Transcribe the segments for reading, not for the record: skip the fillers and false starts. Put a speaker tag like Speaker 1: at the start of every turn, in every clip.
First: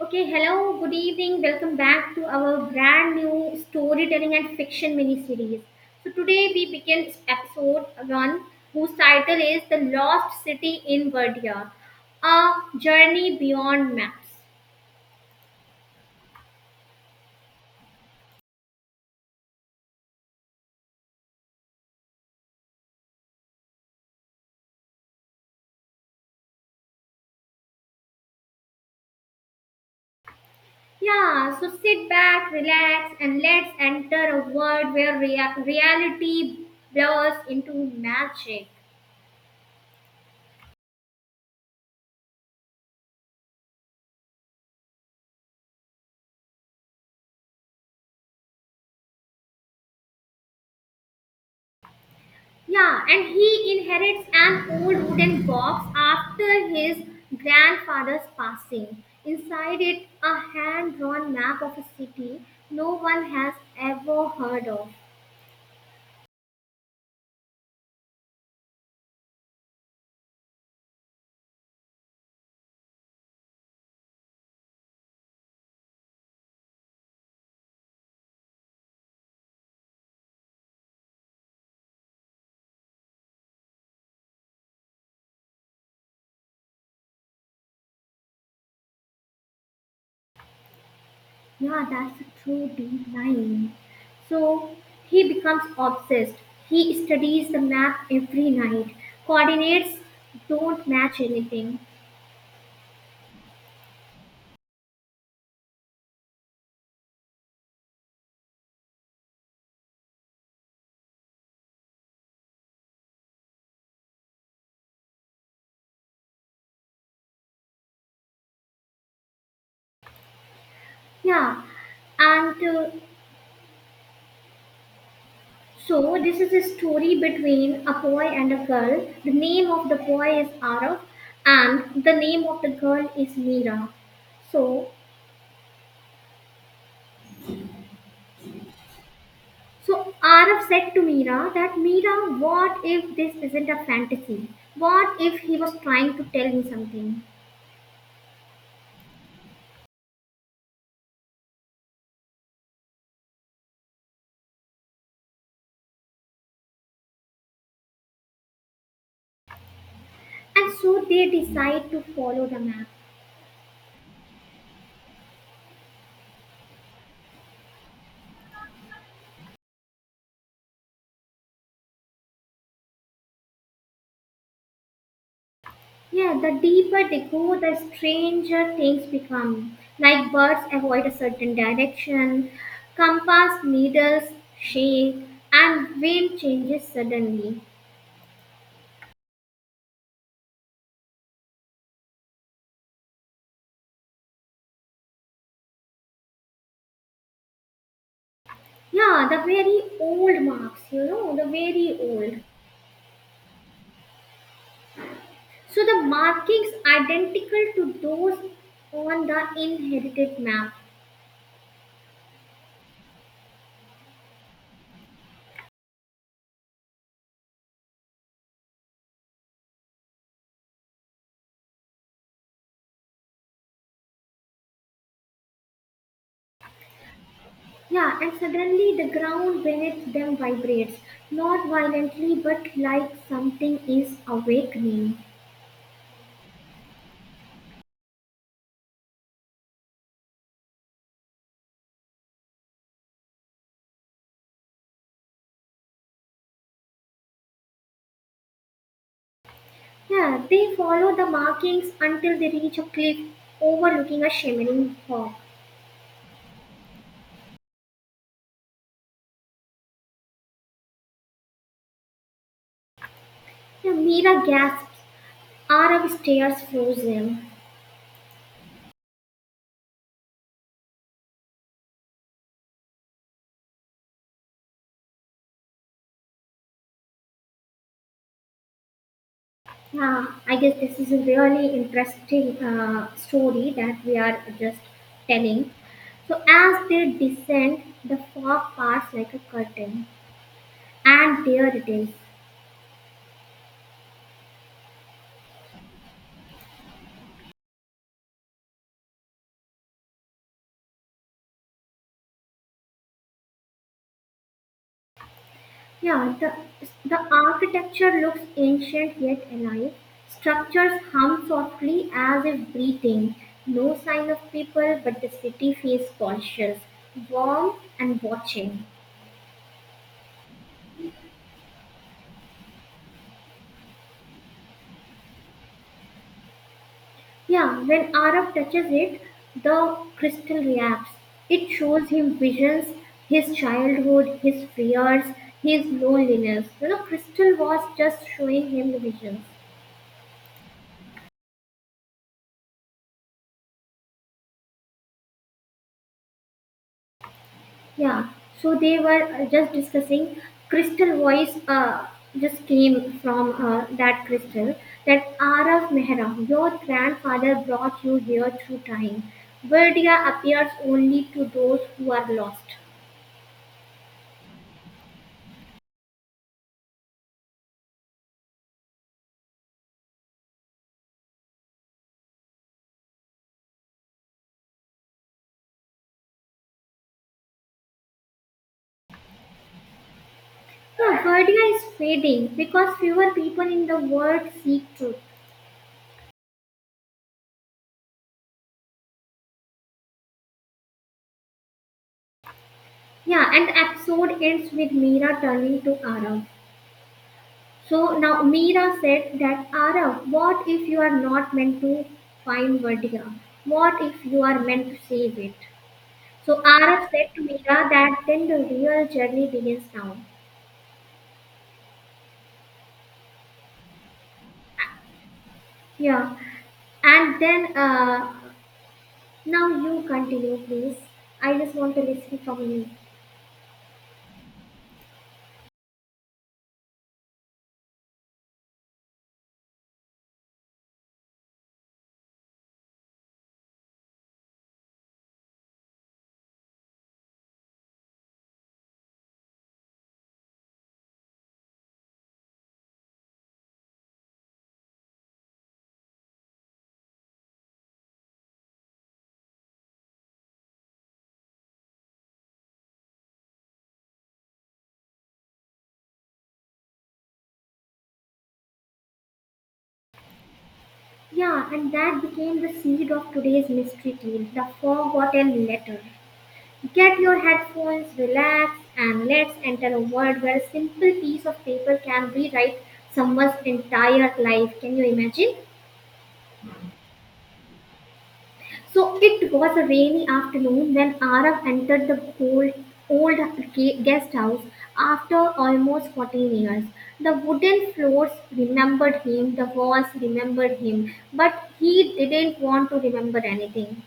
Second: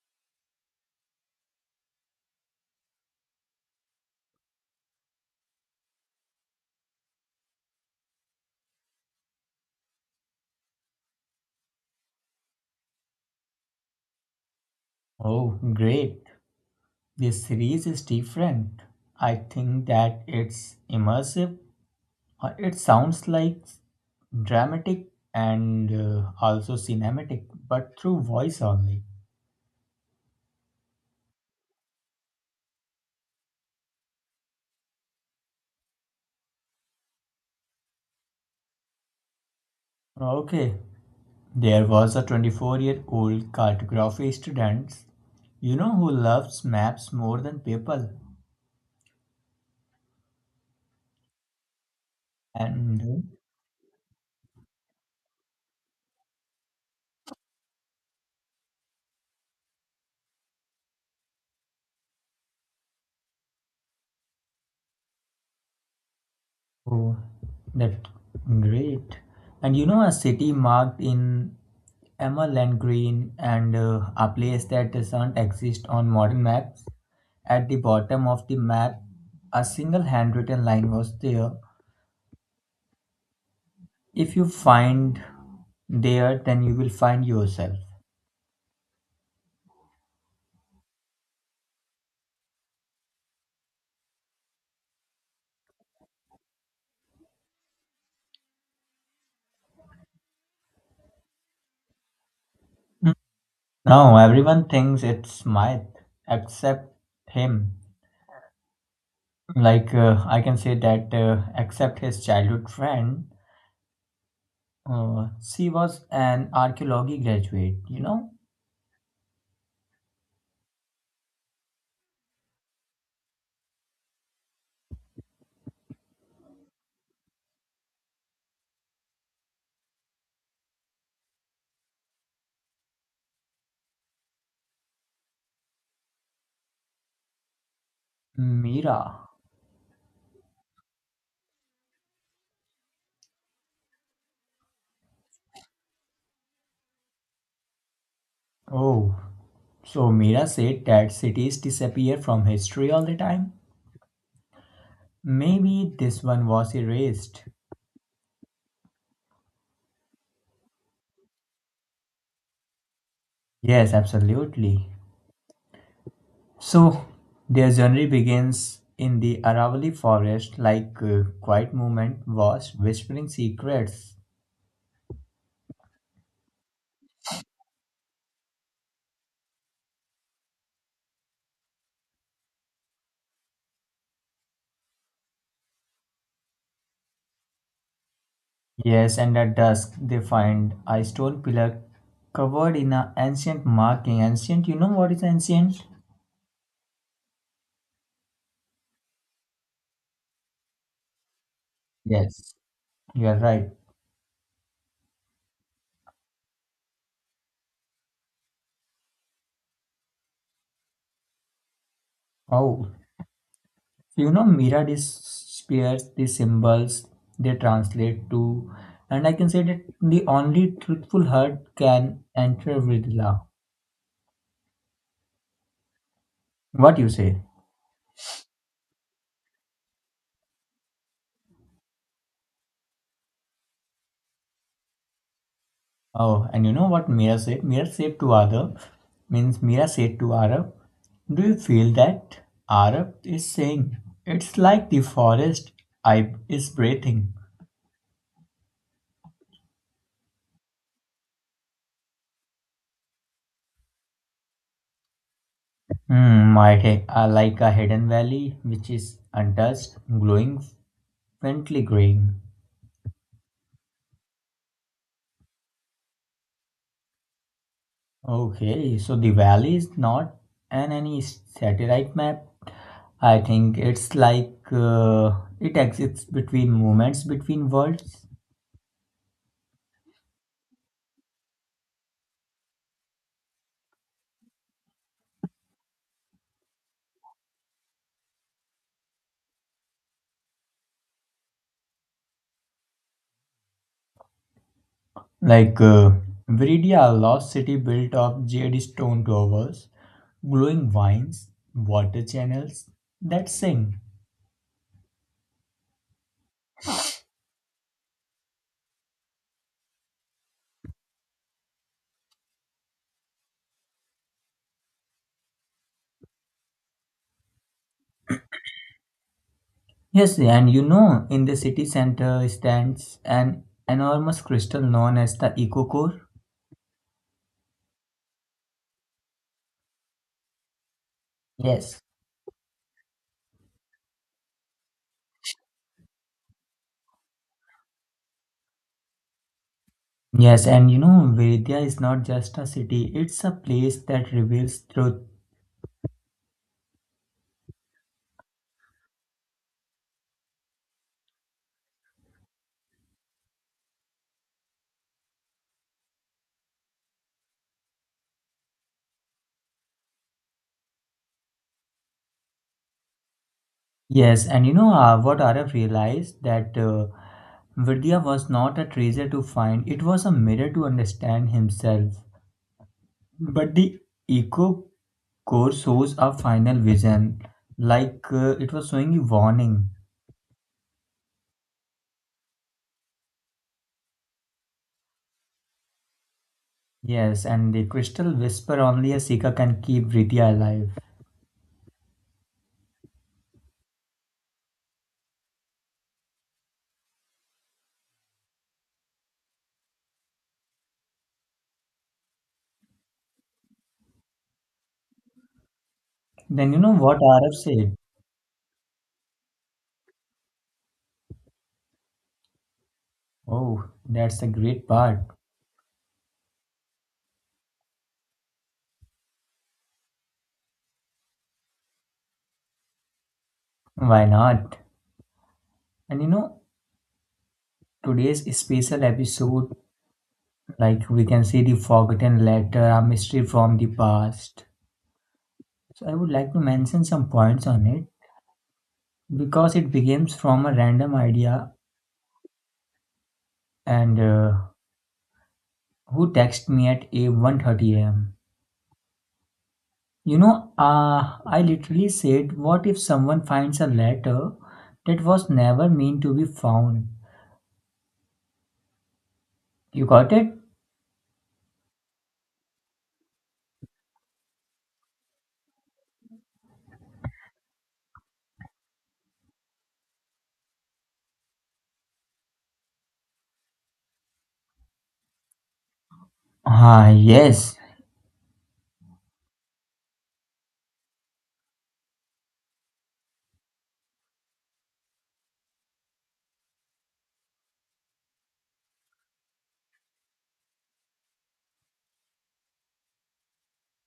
Speaker 1: Okay, hello, good evening. Welcome back to our brand new storytelling and fiction mini series. So, today we begin episode 1, whose title is The Lost City in Verdia, A Journey Beyond Maps.
Speaker 2: Oh, great. This series is different. I think that it's immersive. It sounds like dramatic and also cinematic, but through voice only.
Speaker 1: Yeah, so sit back, relax, and let's enter a world where reality blurs into magic.
Speaker 2: Okay, there was a 24-year-old cartography student, you know, who loves maps more than people.
Speaker 1: Yeah,
Speaker 2: And
Speaker 1: and he inherits an old wooden box after his grandfather's passing. Inside it, a hand drawn map of a city no one has ever heard of.
Speaker 2: oh, that's great. And you know, a city marked in emerald green and a place that doesn't exist on modern maps. At the bottom of the map, a single handwritten line was there. If you find there, then you will find yourself.
Speaker 1: Yeah, that's a true deep line. So he becomes obsessed. He studies the map every night. Coordinates don't match anything.
Speaker 2: Now, everyone thinks it's Smythe, except him. Like, I can say that, except his childhood friend. She was an archaeology graduate, you know?
Speaker 1: Yeah, and so, this is a story between a boy and a girl. The name of the boy is Arav, and the name of the girl is Meera. So,
Speaker 2: Mira.
Speaker 1: so Arav said to Meera that Meera, what if this isn't a fantasy? What if he was trying to tell me something?
Speaker 2: Oh, so Mira said that cities disappear from history all the time? Maybe this one was erased.
Speaker 1: And so they decide to follow the map.
Speaker 2: Yes, absolutely. So, their journey begins in the Aravalli forest, like quiet movement was whispering secrets.
Speaker 1: Yeah, the deeper they go, the stranger things become. Like birds avoid a certain direction, compass needles shake, and wind changes suddenly.
Speaker 2: Yes, and at dusk they find a stone pillar covered in an ancient marking. Ancient, you know what is ancient?
Speaker 1: Yeah, the very old marks, you know, the very old.
Speaker 2: Yes. You're right.
Speaker 1: So the markings identical to those on the inherited map.
Speaker 2: Oh, you know, Mira disappears the symbols they translate to, and I can say that the only truthful heart can enter with love. What you say?
Speaker 1: Yeah, and suddenly the ground beneath them vibrates, not violently but like something is awakening.
Speaker 2: Oh, and you know what Mira said? Mira said to Arab means Mira said to Arab, "Do you feel that?" Arab is saying, "It's like the forest I is breathing."
Speaker 1: Yeah, they follow the markings until they reach a cliff overlooking a shimmering fog.
Speaker 2: Hmm, like a hidden valley which is untouched, glowing, faintly green.
Speaker 1: Yeah, Mira gasps. Arab stares frozen.
Speaker 2: Okay, so the valley is not an any satellite map. I think it's like it exists between moments between worlds.
Speaker 1: Yeah, I guess this is a really interesting story that we are just telling. So as they descend, the fog parts like a curtain, and there it is.
Speaker 2: Like Viridia, a lost city built of jade stone towers, glowing vines, water channels that sing.
Speaker 1: Yeah, the architecture looks ancient yet alive. Structures hum softly as if breathing. No sign of people, but the city feels cautious, warm, and watching.
Speaker 2: Yes, and you know, in the city center stands an enormous crystal known as the Eco Core.
Speaker 1: Yeah, when Arab touches it, the crystal reacts. It
Speaker 2: Yes,
Speaker 1: shows him visions, his childhood, his fears, his loneliness. You know, crystal was just showing him visions.
Speaker 2: Yes, and you know, Vidya is not just a city, it's a place that reveals truth.
Speaker 1: Yeah, so they were just discussing crystal voice just came from that crystal that Arav Mehra, your grandfather brought you here through time. Verdia appears only to those who are lost.
Speaker 2: Yes, and you know what Araf realized that Vidya was not a treasure to find, it was a mirror to understand himself. But the eco core shows a final vision, like it was showing a warning.
Speaker 1: Yeah, Verdia is fading because fewer people in the world seek truth.
Speaker 2: Yes, and the crystal whisper only a seeker can keep Vidya alive.
Speaker 1: Yeah, and episode ends with Meera turning to Arav. So now Mira said that Arav, what if you are not meant to find Vadya? What if you are meant to save it? So
Speaker 2: Then you know
Speaker 1: Arav
Speaker 2: what
Speaker 1: said to
Speaker 2: Araf
Speaker 1: Mira
Speaker 2: said?
Speaker 1: that then the real journey begins now.
Speaker 2: Oh, that's a great part.
Speaker 1: Yeah. And then now you continue, please. I just want to listen from you.
Speaker 2: Why not? And you know, today's special episode, like we can say the forgotten letter, a mystery from the past. So I would like to mention some points on it because it begins from a random idea and who texted me at a 1:30 a.m. You know, I literally said, "What if someone finds a letter that was never meant to be found?" You got it?
Speaker 1: Yeah, and that became the seed of today's mystery tale, the forgotten letter. Get your headphones, relax, and let's enter a world where a simple piece of paper can rewrite someone's entire life. Can you imagine?
Speaker 2: Ah, yes.
Speaker 1: So it was a rainy afternoon when Arav entered the old guest house after almost 14 years. The wooden floors remembered him, the walls remembered him, but he didn't want to remember anything.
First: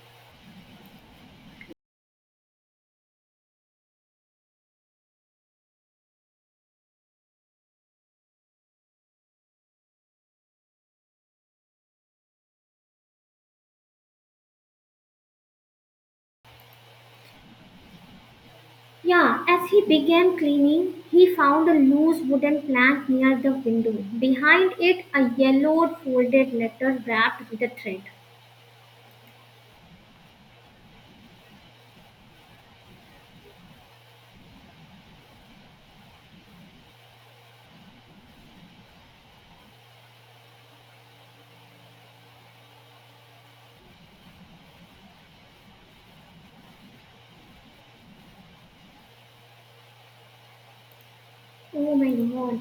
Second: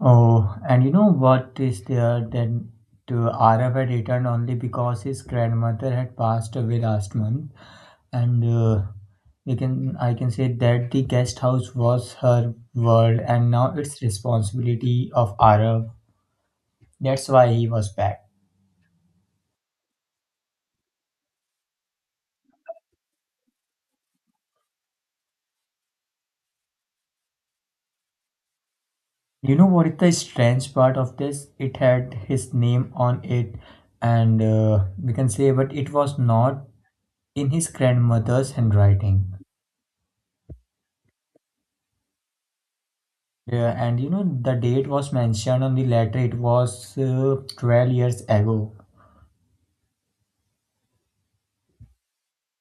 Speaker 2: Oh, and you know what is there then to Arav had returned only because his grandmother had passed away last month, and we can I can say that the guest house was her world, and now it's responsibility of Arav. That's why he was back.
Speaker 1: Yeah, as he began cleaning, he found a loose wooden plank near the window. Behind it, a yellowed folded letter wrapped with a thread.
Speaker 2: You know what is the strange part of this? It had his name on it, and we can say, but it was not in his grandmother's handwriting. Yeah, and you know the date was mentioned on the letter. It was 12 years ago.
Speaker 1: Oh my god.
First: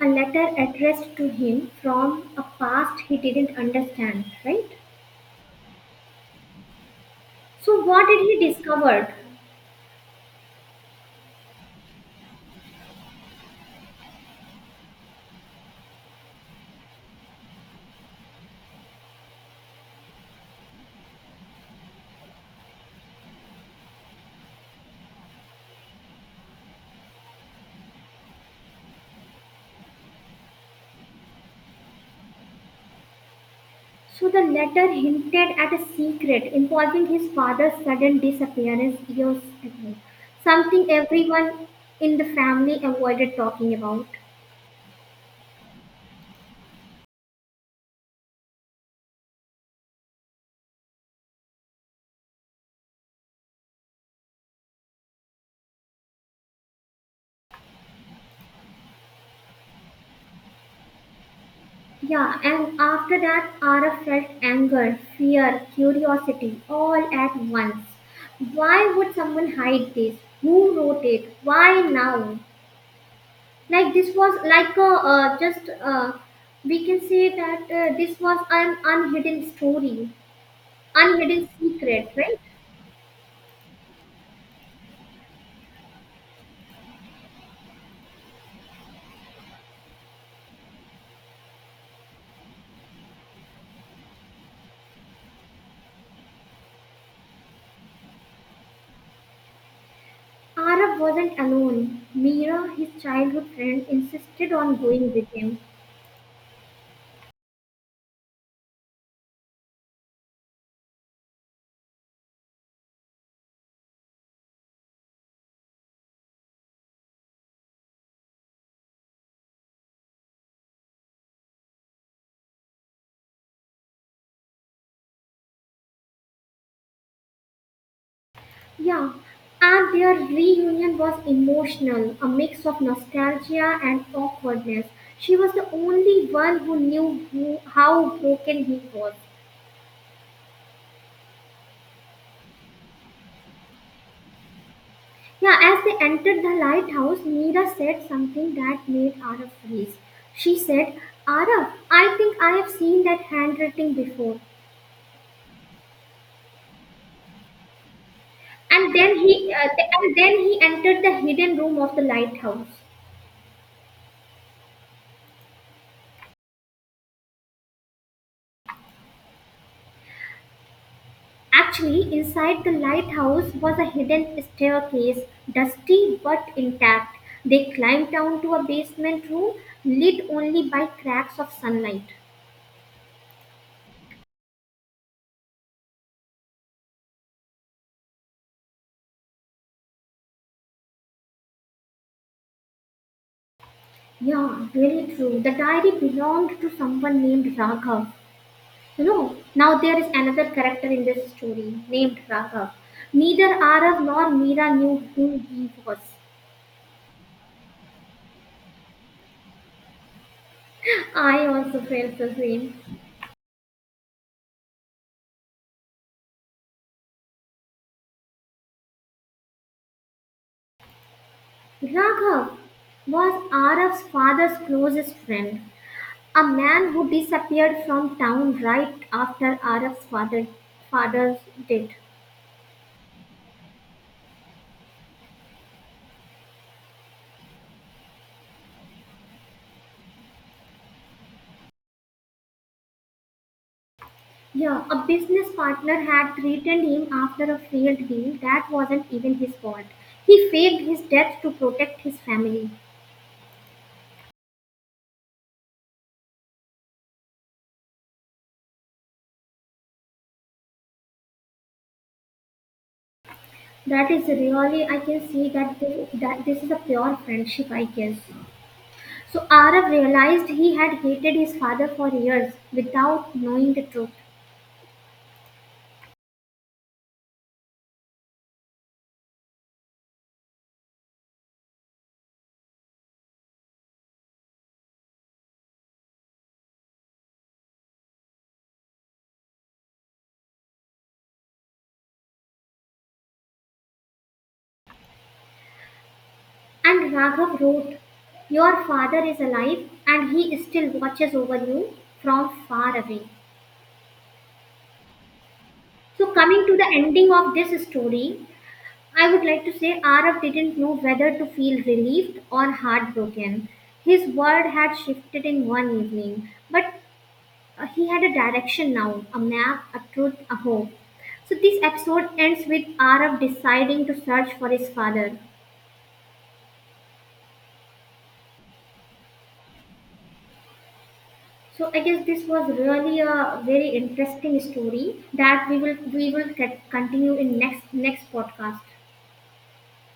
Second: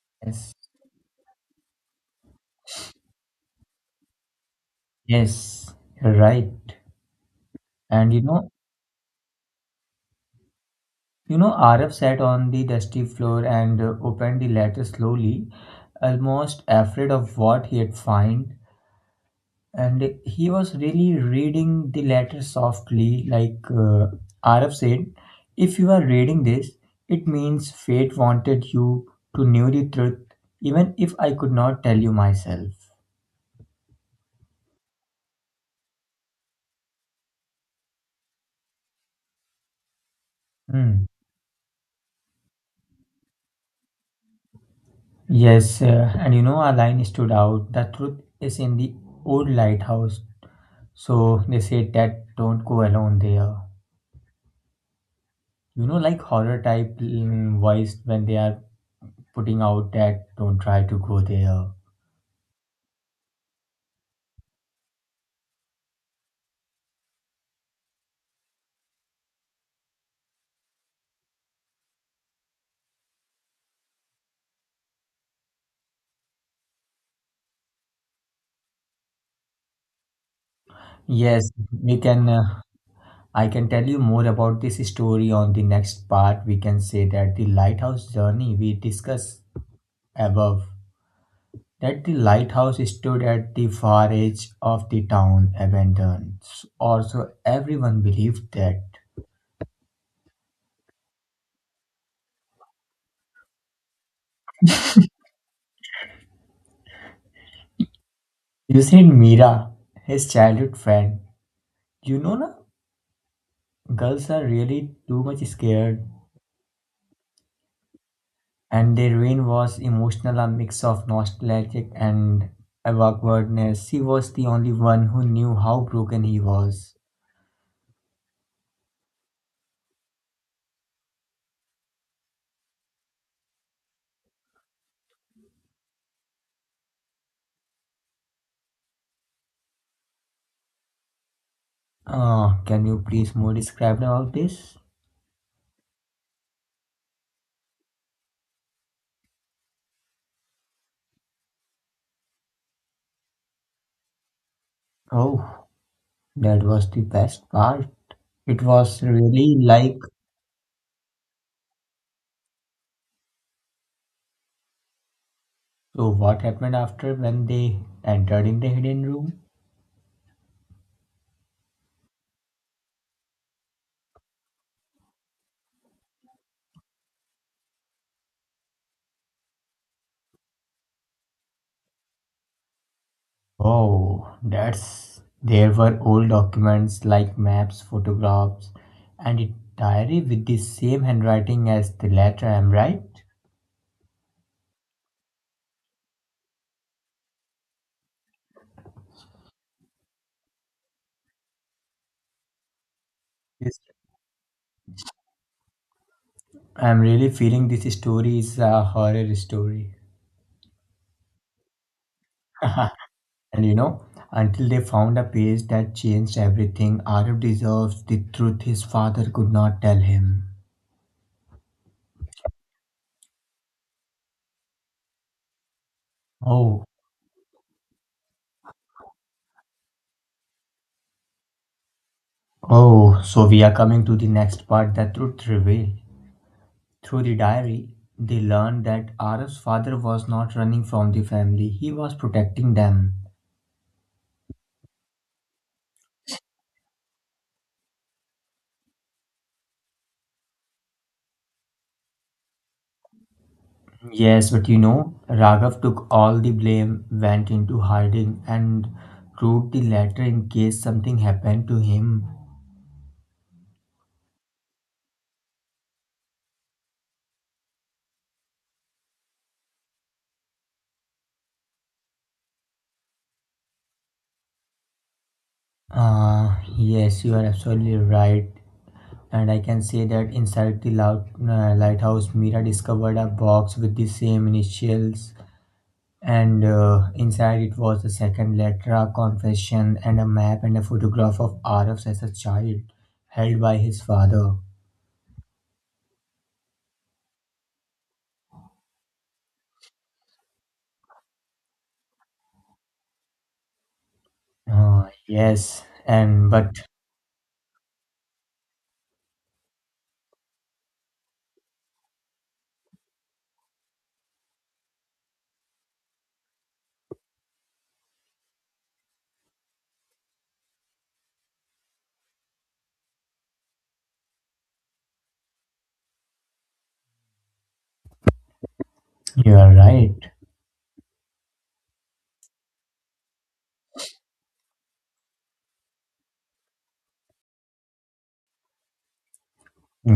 Speaker 1: A letter
Speaker 2: Yes,
Speaker 1: addressed to him from a past he didn't understand, right?
Speaker 2: yes, you're right.
Speaker 1: So, what
Speaker 2: And
Speaker 1: did
Speaker 2: you
Speaker 1: he
Speaker 2: know,
Speaker 1: discover?
Speaker 2: you know, Arif sat on the dusty floor and opened the letter slowly, almost afraid of what he had found. And he was really reading the letter softly, like Arif said, "If you are reading this, it means fate wanted you to know the truth, even if I could not tell you myself."
Speaker 1: So, the letter hinted at a secret involving his father's sudden disappearance years ago, something
Speaker 2: Mm.
Speaker 1: everyone in the family avoided talking about.
Speaker 2: Yes, and you know, a line stood out. The truth is in the old lighthouse. So they said that don't go alone there. You know, like horror type voice when they are putting out that don't try to go there.
Speaker 1: Yeah, and after that, Ara felt anger, fear, curiosity, all at once. Why would someone hide this? Who wrote it? Why now? Like this was like a just we can say that this was an unhidden story, unhidden
Speaker 2: Yes, we
Speaker 1: secret,
Speaker 2: can.
Speaker 1: right?
Speaker 2: I can tell you more about this story on the next part. We can say that the lighthouse journey we discussed above. That the lighthouse stood at the far edge of the town, abandoned, or so everyone believed that.
Speaker 1: Arab wasn't alone. Mira, his childhood friend, insisted on going with him.
Speaker 2: You said Mira, his childhood friend. You know, na, girls are really too much scared, and their rain was emotional, a mix of nostalgic and awkwardness. She was the only one who knew how broken he was.
Speaker 1: Yeah, and their reunion was emotional, a mix of nostalgia and awkwardness. She was the only one who knew how broken he was.
Speaker 2: Ah, can you please more describe about this?
Speaker 1: Yeah, as they entered the lighthouse, Meera said something that made Araf freeze. She said, Araf, I think I have seen that handwriting before.
Speaker 2: Oh, that was the best part. It
Speaker 1: And
Speaker 2: was
Speaker 1: then
Speaker 2: really like.
Speaker 1: and then he entered the hidden room of the lighthouse.
Speaker 2: So what happened after when they entered in the hidden room?
Speaker 1: Actually, inside the lighthouse was a hidden staircase, dusty but intact. They climbed down to a basement room lit only by cracks of sunlight.
Speaker 2: Oh, that's there were old documents like maps, photographs, and a diary with the same handwriting as the letter. I'm right.
Speaker 1: Yeah, really true. The diary belonged to someone named Raghav. You know, now there is another character in this story named Raghav. Neither
Speaker 2: Yes.
Speaker 1: Arav nor Meera knew who he was.
Speaker 2: I'm really feeling this story is a horror story.
Speaker 1: I also felt the same.
Speaker 2: And you know, until they found a page that changed everything, Arif deserves the truth his father could not tell him.
Speaker 1: Raghav was Arav's father's closest friend. A
Speaker 2: Oh,
Speaker 1: man who disappeared from town right after Araf's father's death.
Speaker 2: oh, so we are coming to the next part, the truth reveal. Through the diary, they learned that Arif's father was not running from the family, he was protecting them.
Speaker 1: Yeah, a business partner had threatened him after a failed deal that wasn't even his fault. He faked his death to protect his family.
Speaker 2: Yes, but you know, Raghav took all the blame, went into hiding, and wrote the letter in case something happened to him.
Speaker 1: That is really, I can see that that this is a pure friendship, I guess. So Araf realized he had hated his father for years without knowing the truth.
Speaker 2: Ah, yes, you are absolutely right. And I can say that inside the loud, lighthouse, Mira discovered a box with the same initials and inside it was a second letter, a confession, and a map and a photograph of Arif as a child, held by his father.
Speaker 1: And Raghav wrote, Your father is alive and he still watches over you from far away.
Speaker 2: Yes,
Speaker 1: So,
Speaker 2: and
Speaker 1: coming
Speaker 2: but
Speaker 1: to the ending of this story, I would like to say Arav didn't know whether to feel relieved or heartbroken. His world had shifted in one evening, but he had a direction now, a map, a truth, a hope. So, this episode ends with Arav deciding to search for his father.
Speaker 2: you are right.
Speaker 1: So I guess this was really a very interesting story that we will get, continue in next next podcast.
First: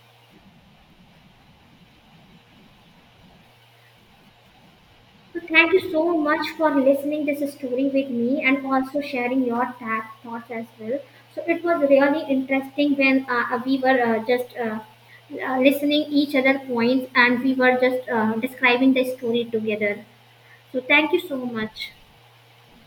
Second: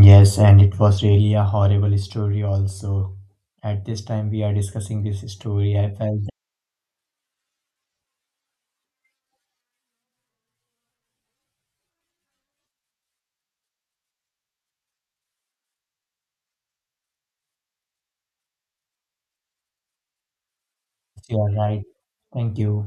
Speaker 2: Yes, and it was really a horrible story also. At this time we are discussing this
Speaker 1: So thank
Speaker 2: story.
Speaker 1: you
Speaker 2: I
Speaker 1: so
Speaker 2: felt
Speaker 1: much for listening this story with me and also sharing your thoughts as well. So it was really interesting when we were just listening each other points and we were just describing the story together. So thank you
Speaker 2: that
Speaker 1: so
Speaker 2: you are right.
Speaker 1: much.
Speaker 2: Thank you.